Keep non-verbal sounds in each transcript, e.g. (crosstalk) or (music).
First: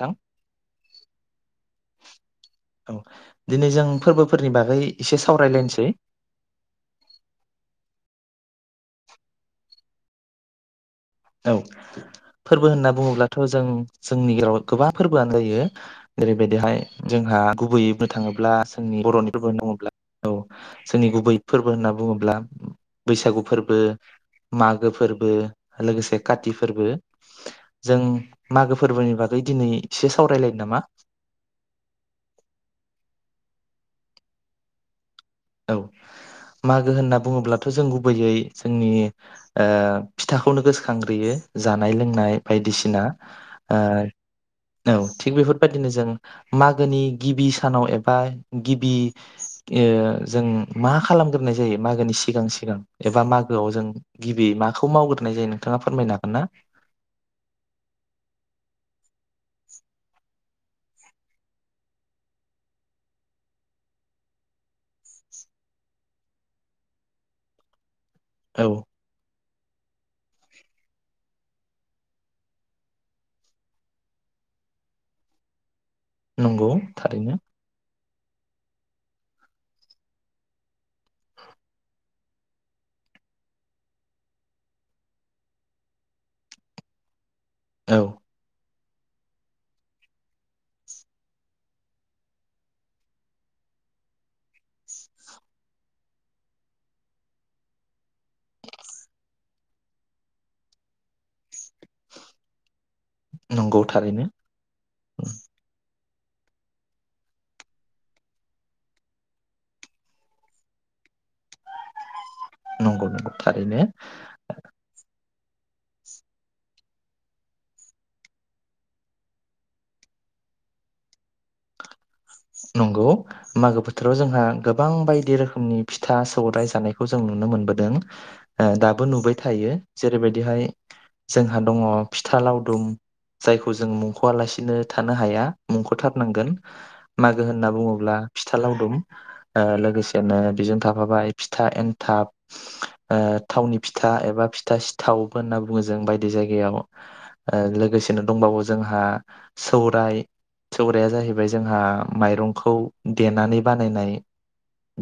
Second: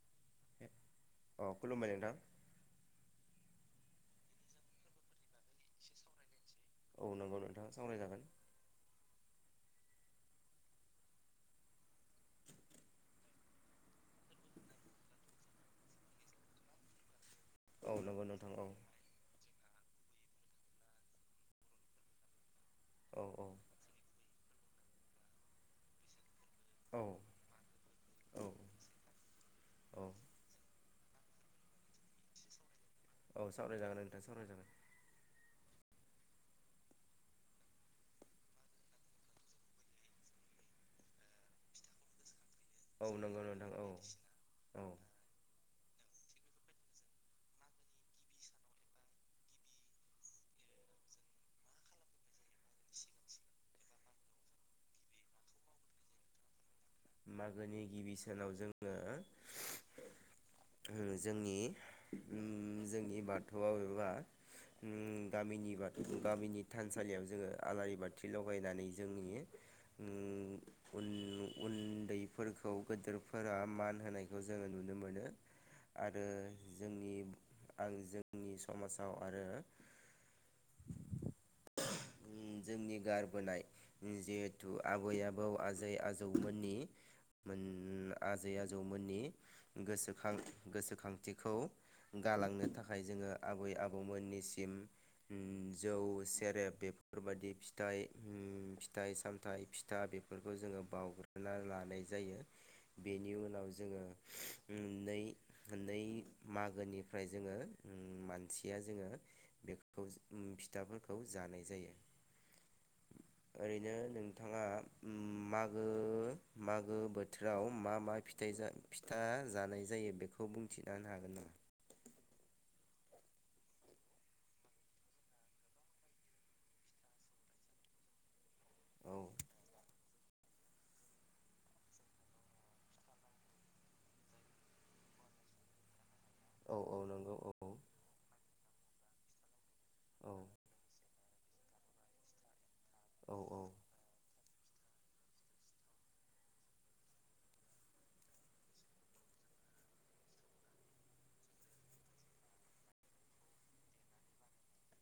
थां औ खुलुमबाय नोंथां औ दिनै जों फोरबोफोरनि बागै एसे सावरायलायनोसै औ नंगौ नोंथाङा सावरायजागोन औ फोरबो होनना बुङोब्लाथ' जों जोंनि गेजेराव गोबां फोरबोआनो जायो जेरैबायदिहाय जोंहा औ गुबैयै बुंनो नंगौ नोंथां थाङोब्ला औ जोंनि बर'नि फोरबो होना बुङोब्ला औ जोंनि गुबै फोरबो होनना बुङोब्ला औ औ बैसागु फोरबो मागो फोरबो लोगोसे काति फोरबो औ जों औ मागो फोरबोनि बागै दिनै औ एसे सावरायलायनो नामा औ सावरायजागोन नोंथां सावरायजागोन औ मागो होनना बुङोब्लाथ' जों गुबैयै जोंनि ओ फिथाखौनो गोसखांग्रोयो जानाय लोंनाय बायदिसिना औ नंगौ नोंथां ओ औ औ थिग बेफोर बायदिनो जों मागोनि गिबि सानाव एबा गिबि ओ जों मा खालामग्रोनाय जायो मागोनि सिगां सिगां एबा मागोआव जों गिबि माखौ मावग्रोनाय जायो नोंथाङा फोरमायनो हागोन ना मागोनि गिबि सानाव जोङो ओ जोंनि ओम जोंनि बाथौआव एबा ओम गामिनि बाथ गामिनि थानसालियाव जोङो आलारि बाथ थि औ लगायनानै जोंनि ओम उन उन्दैफोरखौ गेदेरफोरा मान होनायखौ जोङो नुनो मोनो आरो नंगौ जोंनि थारैनो आंजों जोंनि समाव आरो जोंनि गारबोनाय जिहेथु आबै आबौ आजै आज औ मोन आजै आज आजौमोननि गोसोखां गोसोखांथिखौ गालांनो थाखाय जोङो आबै आबौमोननिसिम जौ सेरेब बेफोरबाददि फिथाइ फिथाइ सामथ फिथा बेफोरखौ जोङो बावग्रोना लानाय जायो। बेनि उनाव नंगौ जोङो थारैनो नै नै मागोनिफ्राय जोङो मानसिया जोङो बेखौ फिथाफोरखौ जानाय जायो। नंगौ नंगौ थारैनो। माग गो मागो बोथोराव मा मा फिथाइ फिथा जानाय जायो बेखौ बुंथिना होनो हागोन नामा? नंगौ मागो बोथोराव जोंहा गोबां बायदि रोखोमनि फिथा सौरायाइ जानायखौ जों नुनो मोनबोदों दाबो औ नुबाय थायो जेरैबायदिहाय जोंहा दङ फिथा लावदुम जायखौ जों मुंख'आलासिनो थानो हाया मुंख' थार औ औ नंगौ औ होनना बुङोब्ला फिथा लावदुम औ लोगोसेनो बेजों थाफाबाय फिथा एन्थाब औ औ थावनि फिथा एबा फिथा सिथाव होनना बुङो जों बायदि जायगायाव ओ लोगोसेनो दंबावो जोंहा सौराय सौराया जाहैबाय जोंहा मायरंखौ देनानै बानायनाय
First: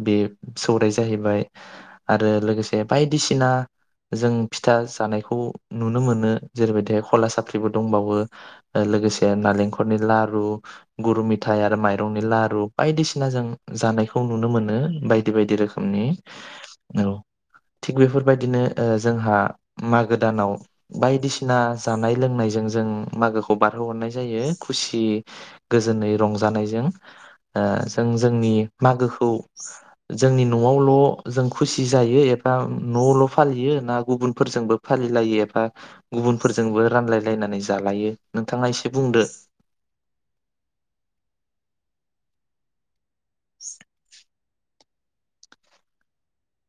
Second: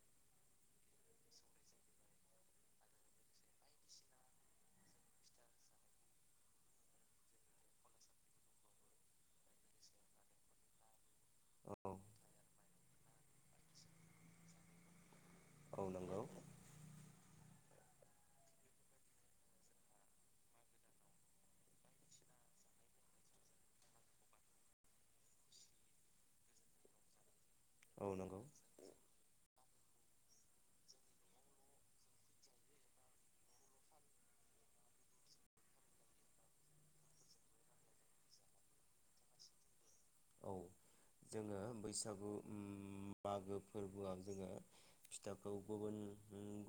बे सौराय जाहैबाय आरो लोगोसे बायदिसिना जों फिथा जानायखौ नुनो मोनो जेरैबायदिहाय खला साफ्रिबो दंबावो ओ लोगोसे नालेंखरनि लारु गुरु मिथाय औ आरो नि लारु बायदिसिना जों जानायखौ नुनो मोनो बाय बायदि बायदि औ रोखोमनि नंगौ औ थिग बेफोरबायदिनो जोंहा मागो दानाव बायदिसिना जानाय लोंनायजों जों मागोखौ बारहोहरनाय जायो खुसि गोजोनै रंजानायजों ओ जों औ नंगौ जोंनि मागोखौ जोंनि न'आवल' जों खुसि जायो एबा न'आवल' फालियो ना गुबुनफोरजोंबो फालिलायो एबा गुबुनफोरजोंबो रानलायलायनानै जालायो नोंथाङा एसे बुंदो औ जोङो बैसागु उम मागो फोरबोआव जोङो फिथाखौ गुबुन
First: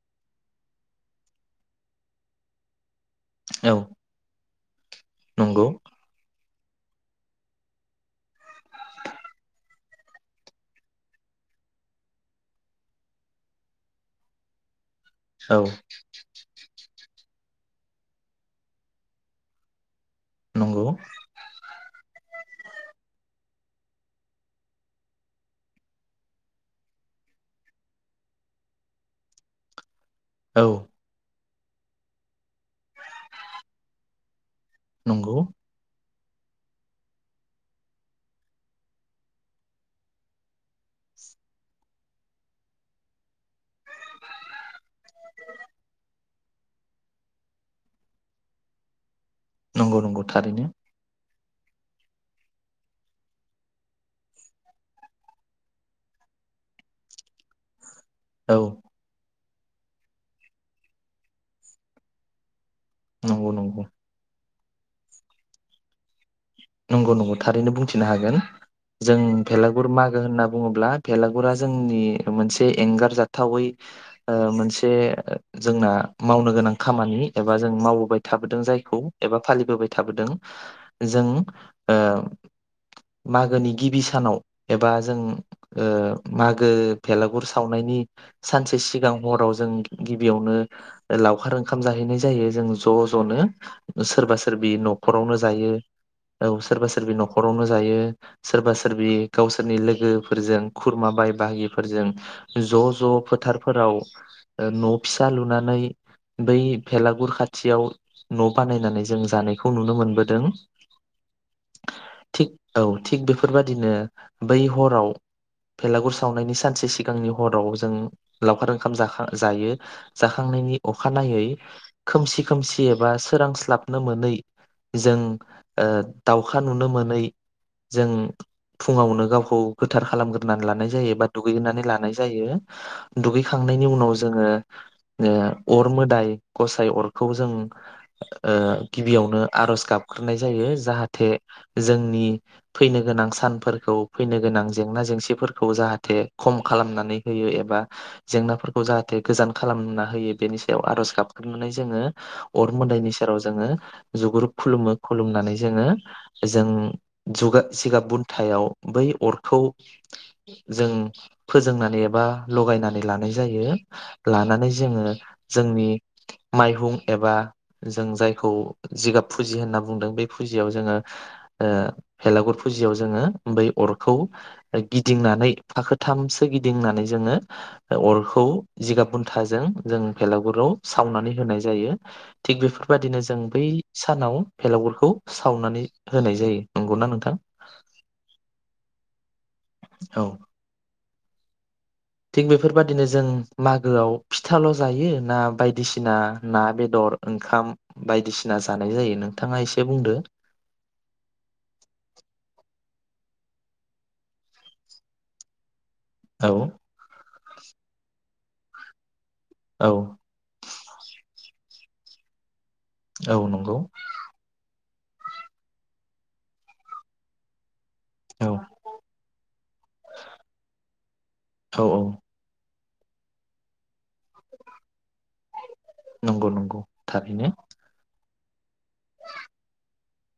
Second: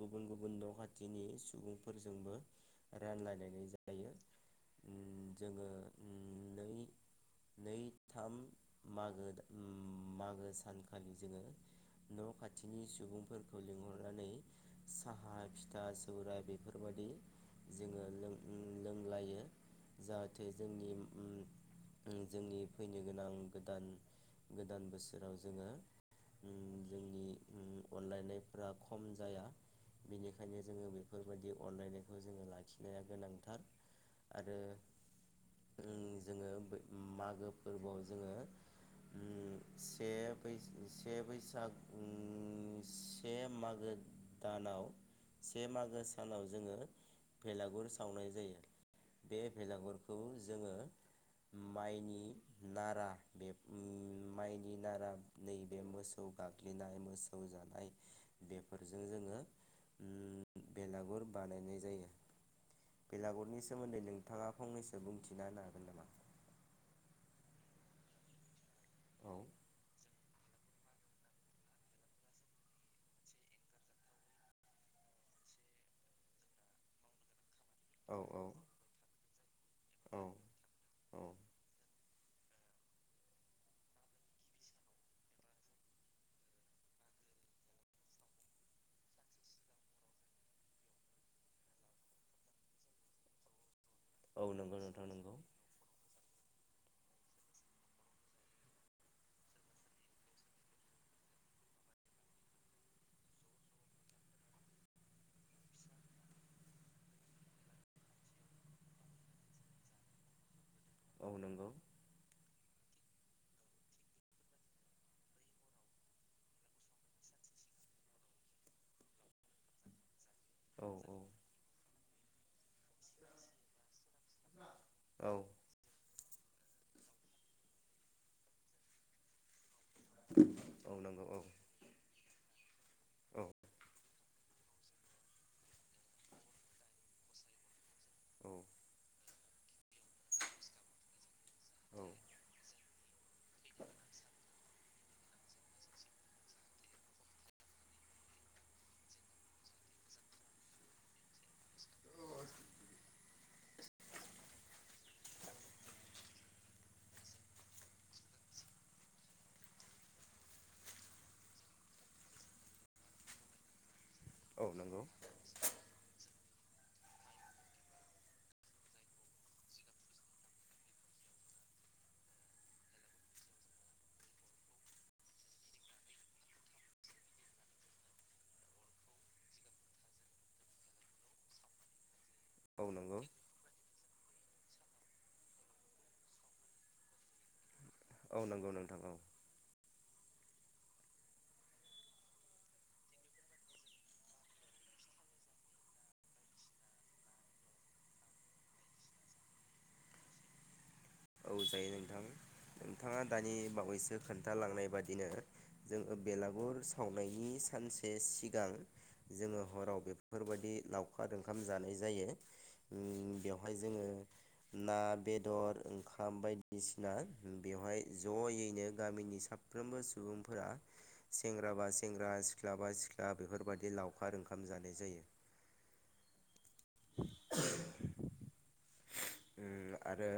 गुबुन गुबुन न' खाथिनि सुबुंफोरजोंबो रानलायलायनानै औ जायो जोङो नंगौ नै नै थाम मागो उम मागो सानखालि जोङो न' खाथिनि सुबुंफोरखौ लिंहरनानै साहा औ फिथा सौराइ बेफोरबायदि जोङो लों-लोंलायो जाहाथे नंगौ जोंनि उम उम जोंनि फैनो गोनां गोदान गोदान बोसोराव जोङो जोंनि अनलायनायफ्रा खम जाया। बेनिखायनो औ जोङो बेफोर बेबायदि अनलायनायखौ जोङो लाखिनाया गोनांथार आरो नंगौ उम जोङो बै मागो फोरबोआव जोङो से से बैसागुनि से मागो दानाव से मागो सानाव जोङो बेलागुर सावनाय जायो। बे नंगौ बेलागुरखौ नंगौ थारैनो जोङो माइनि नारा बे माइनि नारा नैबे मोसौ गाग्लिनाय मोसौ जानाय औ बेफोरजों जोङो ओम बेलागुर बानायनाय जायो। नंगौ बेलागुरनि नंगौ सोमोन्दै नोंथाङा फंनैसो बुंथिना हागोन नामा? नंगौ नंगौ थारैनो बुंथिनो हागोन जों औ भेलागुर मागो होनना बुङोब्ला भेलागुरा जोंनि मोनसे एंगारजाथावै मोनसे जोंना मावनो गोनां खामानि एबा एबा जों औ मावबोबाय औ थाबोदों जायखौ एबा फालिबोबाय औ थाबोदों औ जोंनि ओ मागोनि गिबि सानाव एबा जों ओ मागो भेलागुर सावनायनि सानसे सिगां हराव जों गिबियावनो लावखार ओंखाम जाहैनाय जायो जों ज' ज'नो। सोरबा औ सोरबि नंगौ नोंथां नंगौ न'खरावनो जायो। औ सोरबा सोरबि न'खरावनो जायो सोरबा सोरबि गावसोरनि लोगोफोरजों खुरमा बाय बाहागिफोरजों ज' ज' फोथारफोराव न' फिसा लुनानै बै भेलागुर खाथियाव न' बानायनानै जों जानायखौ नुनो मोनबोदों। नोंगौ औ थिग बेफोरबादिनो बै हराव भेलागुर सावनायनि सानसे सिगांनि हराव जों लावखार ओंखाम जखां जायो जाखांनायनि औ औ अखानायै खोमसि खोमसि एबा सोरांस्लाबनो मोनै जों औ ओ दाउखा नुनो मोनै जों फुङावनो गावखौ गोथार खालामग्रोनानै लानाय औ जायो नंगौ बा औ दुगैानै लानाय जायो औ दुगैखांनायनि उनाव जोंओ अर मोदाय गसाइ अरखौ जों औ ओ गिबियावनो आरज गाबग्रोनाय जायो जाहाथे जाहाथे औ जोंनि फैनो गोनां सानफोरखौ फैनो गोनां जेंना जेंसिफोरखौ जाहाथे खम खालामनानै होयो एबा जेंनाफोरखौ जाहाथे गोजान खालामना होयो बेनि सायाव आर'ज गाबखनानै जोङो अर मोदायनि सेराव जोङो जुग्रुब खुलुमो खुलुमनानै जोङो जों जुगा जिगाब बुथायाव बै अरखौ जों फोजोंनानै एबा लगायनानै लानाय जायो। लानानै औ नंगौ जोङो जोंनि माइहुं एबा जों जायखौ जिगाब फुजि होनना बुंदों बे फुजियाव जोङो ओ भेलागुर फुजियाव जोङो बै अरखौ गिदिंनानै फाखोथामसो गिदिंनानै जोङो अरखौ जिगाब बुन्थाजों जों भेलागुराव सावनानै होनाय जायो थिग औ बेफोरबायदिनो नंगौ जों बै सानाव भेलाावुरफोरखौ सावनानै होनाय जायो नंगौना नोंथां? औ नंगौ नोंथां औ औ थिग बेफोरबादिनो जों मागोआव फिथाल' जायो ना बायदिसिना ना बेदर ओंखाम बायदिसिना जानाय जायो नोंथाङा एसे बुंदो औ जायो नोंथां नोंथाङा दानि बावैसो खोन्थालांनाय बादिनो जोङो औ बेलागुर सावनायनि सानसे सि जां जोङो औ हराव बेफोरबायदि लावखारादों ओंखाम जानाय जायो औ उम बेवहाय नंगौ जोङो ना बेदर ओंखाम खाम बायदिसिना बेवहाय औ ज'यैनो गामिनि साफ्रोमबो सुबुंफोरा सेंग्रा औ बा औ सेंग्रा सिख सिख्ला बा सिख्ला बेफोरबायदि लावखार ओंखाम जानाय जायो। नंगौ नंगौ थारैनो। उम आरो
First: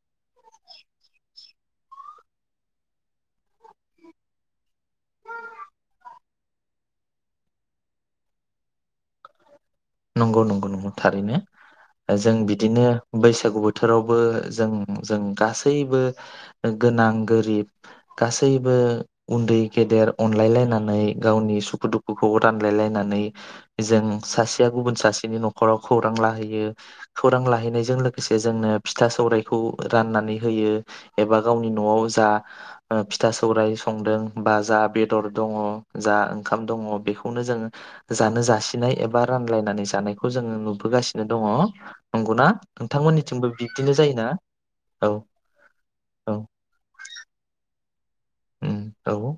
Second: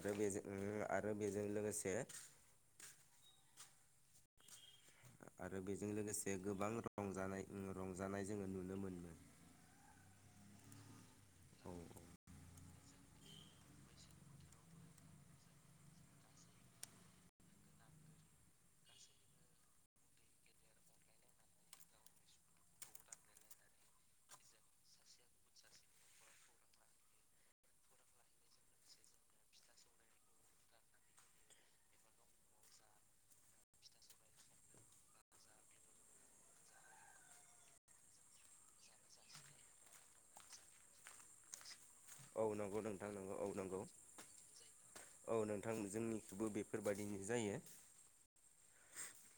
आरो बेजों आरो बेजों लोगोसे आरो बेजों लोगोसे गोबां रंजानाय उम रंजानाय जोङो नुनो मोनो। नंगौ नंगौ थारैनो औ जों बिदिनो बैसागु बोथोरावबो जों जों गासैबो गोनां गोरिब गासैबो उन्दै गेदेर अनलायलायनानै गावनि सुखु दुखुखौ रानलायलायनानै जों सासे गुबुन सासेनि न'खराव खौरां लाहैयो खौरां लाहैनायजों लोगोसे जोंनो फिथा सौरायाइखौ राननानै होयो एबा गावनि न'आव जा फिथा सौराय संदों बा जा बेदर दङ जा ओंखाम दङ बेखौनो जोङो जानो जासिनाय एबा रानलायनानै जानायखौ जोङो नुबोगासिनो दङ। औ नंगौना नंगौ नोंथां नंगौ औ नोंथांमोननिथिंबो नंगौ बिब्दिनो जायोना औ नोंथां औ जोंनिखौबो बेफोरबायाददिनो जायो। उम औ।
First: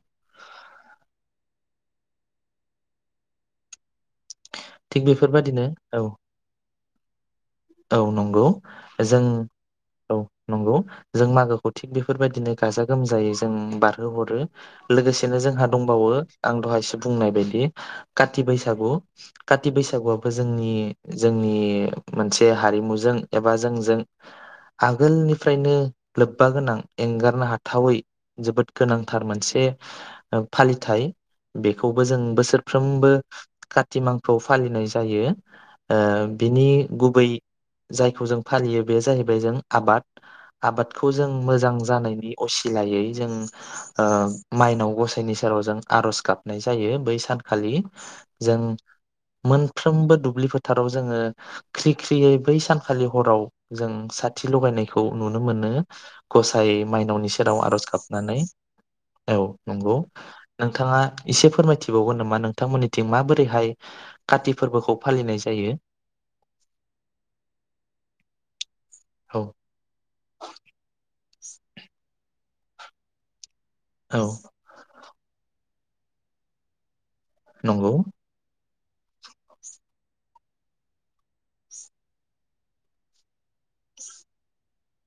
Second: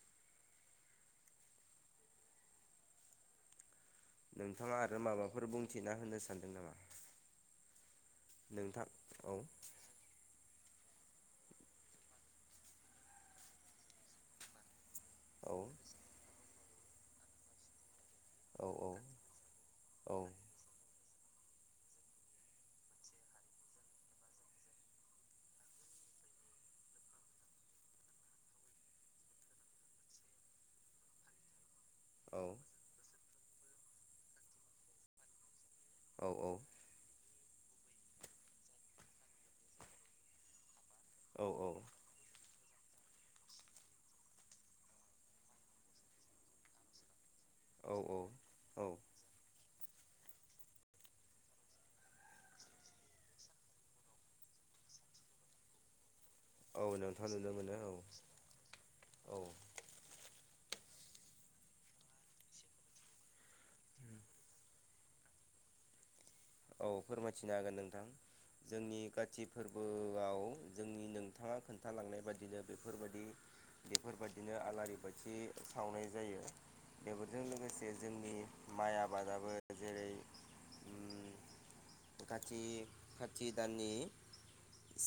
नोंथाङा आरो थिग माबाफोर बेफोरबायदिनो बुंथिना औ होनो सानदों नामा? औ नंगौ नोंथां जों औ औ नंगौ। जों मागोखौ थिग बेफोरबायदिनो गाजा गोमजायै जों बारहोहरो। लोगोसेनो औ जोंहा दंबावो आं दहायसो बुंनाय बायदि काथि औ बैसागु काति औ बैसागुआबो जोंनि जोंनि मोनसे हारिमुजों एबा जोंजों आगोलनिफ्रायनो लोब्बा गोनां एंगारनो हाथावै जोबोद गोनांथार मोनसे फालिथाय बे खौबो जों बोसोरफ्रोमबो कतिमांखोआव फालिनाय जायो। औ बिनि गुबै जायखौ जों फालियो बे जाहैबाय जों आबाद आबाद खौ जों औ मोजां जानायनि असिलायै जों माइनाव गसाइनि सेराव जों आरज गाबनाय जायो बै सान खालि औ जों औ मोन फ्रोमबो दुब्लि फोथाराव जोङो ख्रि ख्रि बै सानखालि हराव जों साथि लगायनायखौ नुनो मोनो। गसाय औ नोंथां माइनावनि नुनो सेराव मोनो आरज औ गाबनानै औ नंगौ। नोंथाङा एसे फोरमायथिबावगोन नामा नोंथांमोननिथिं माबोरैहाय काति फोरबोखौ फालिनाय जायो। औ फोरमायथिनो हागोन नोंथां जोंनि औ काति फोरबोआव जोंनि नों थांङा खोनथालांनाय बायदिनो बेफोरबायदि औ बेफोरबायदिनो आलारि बाथि सावनाय जायो बेफोरजों लोगोसे नंगौ जोंनि माइ आबादाबो जेरै खाथि दाननि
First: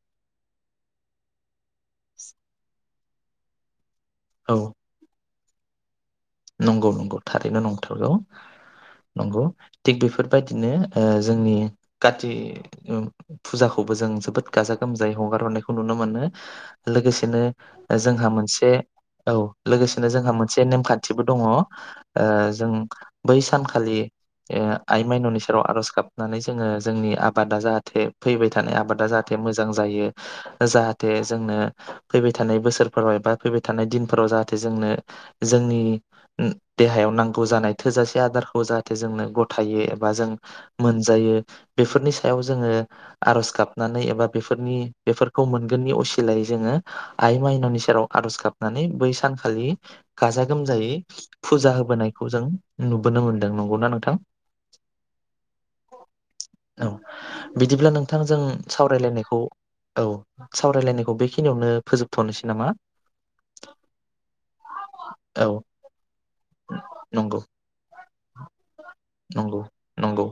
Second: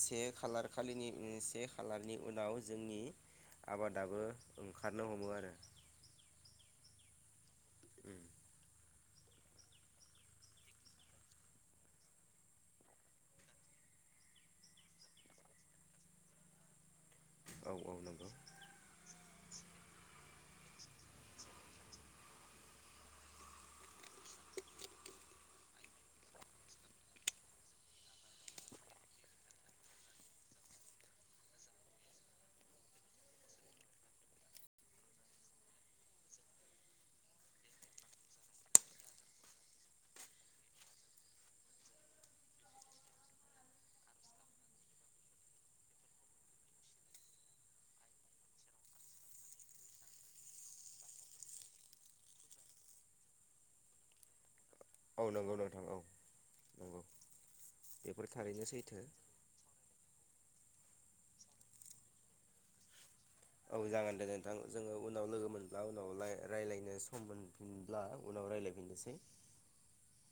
से खालार खालिनि से खालारनि उनाव जोंनि आबाद दाबो औ ओंखारनो हमो आरो नंगौ नंगौ थारैनो नंथारगौ नंगौ थिग बेफोरबायदिनो जोंनि काति फुजाखौबो जों जोबोद गाजा गोमजायै हगार हरनायखौ नुनो मोनो लोगोसे बिदिनो औ औ जोंहा नंगौ मोनसे औ लोगोसेनो जोंहा मोनसे नेमखा न्थिबो दङ ओ जों बै सानखालि आइ माइनावनि सेराव आर'ज गाबनानै जोङो जोंनि आबादा जाहाथे फैबाय थानाय आबादा जाहाथे मोजां जायो जाहाथे जोंनो फैबाय थानाय बोसोरफोराव एबा फैबाय थानाय दिनफोराव जाहाथे जोंनो जोंनि देहायाव नांगौ जानाय थोजासे आदारखौ जाहाथे जोंनो गथायो एबा जों मोनजायो बेफोरनि सायाव जोङो आर'ज गाबनानै एबा बेफोरनि बेफोरखौ मोनगोननि असिलायै जोङो आइ माइनावनि सेराव आर'ज गाबनानै बै सानखालि गाजा गोमजायै फुजा होबोनायखौ जों नुबोनो मोनदों नंगौना नोंथां औ नंगौ नोंथां औ औ नंगौ बिदिब्ला बेफोर नोंथांजों थारैनो सैथो। सावरायलायनायखौ औ सावरायलायनायखौ बेखिनियावनो फोजोबथ'नोसै नामा औ जागोन दे नोंथां जोङो उनाव लोगो मोनब्ला औ रायजलायनो सम नंगौ मोनफिनब्ला उनाव रायजलायफिननो नंगौ नंगौ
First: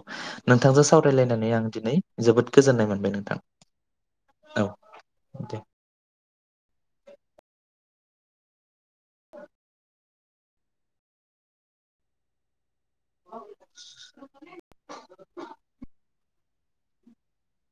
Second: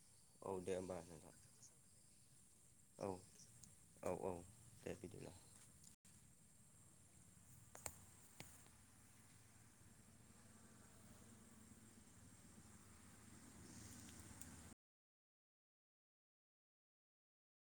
दे नोंथांजों होमबा नोंथां सावरायलायनानै आं दिनै जोबोद गोजोननाय औ मोनबाय नोंथां औ औ दे बिदिब्ला औ दे (inaudible) (inaudible)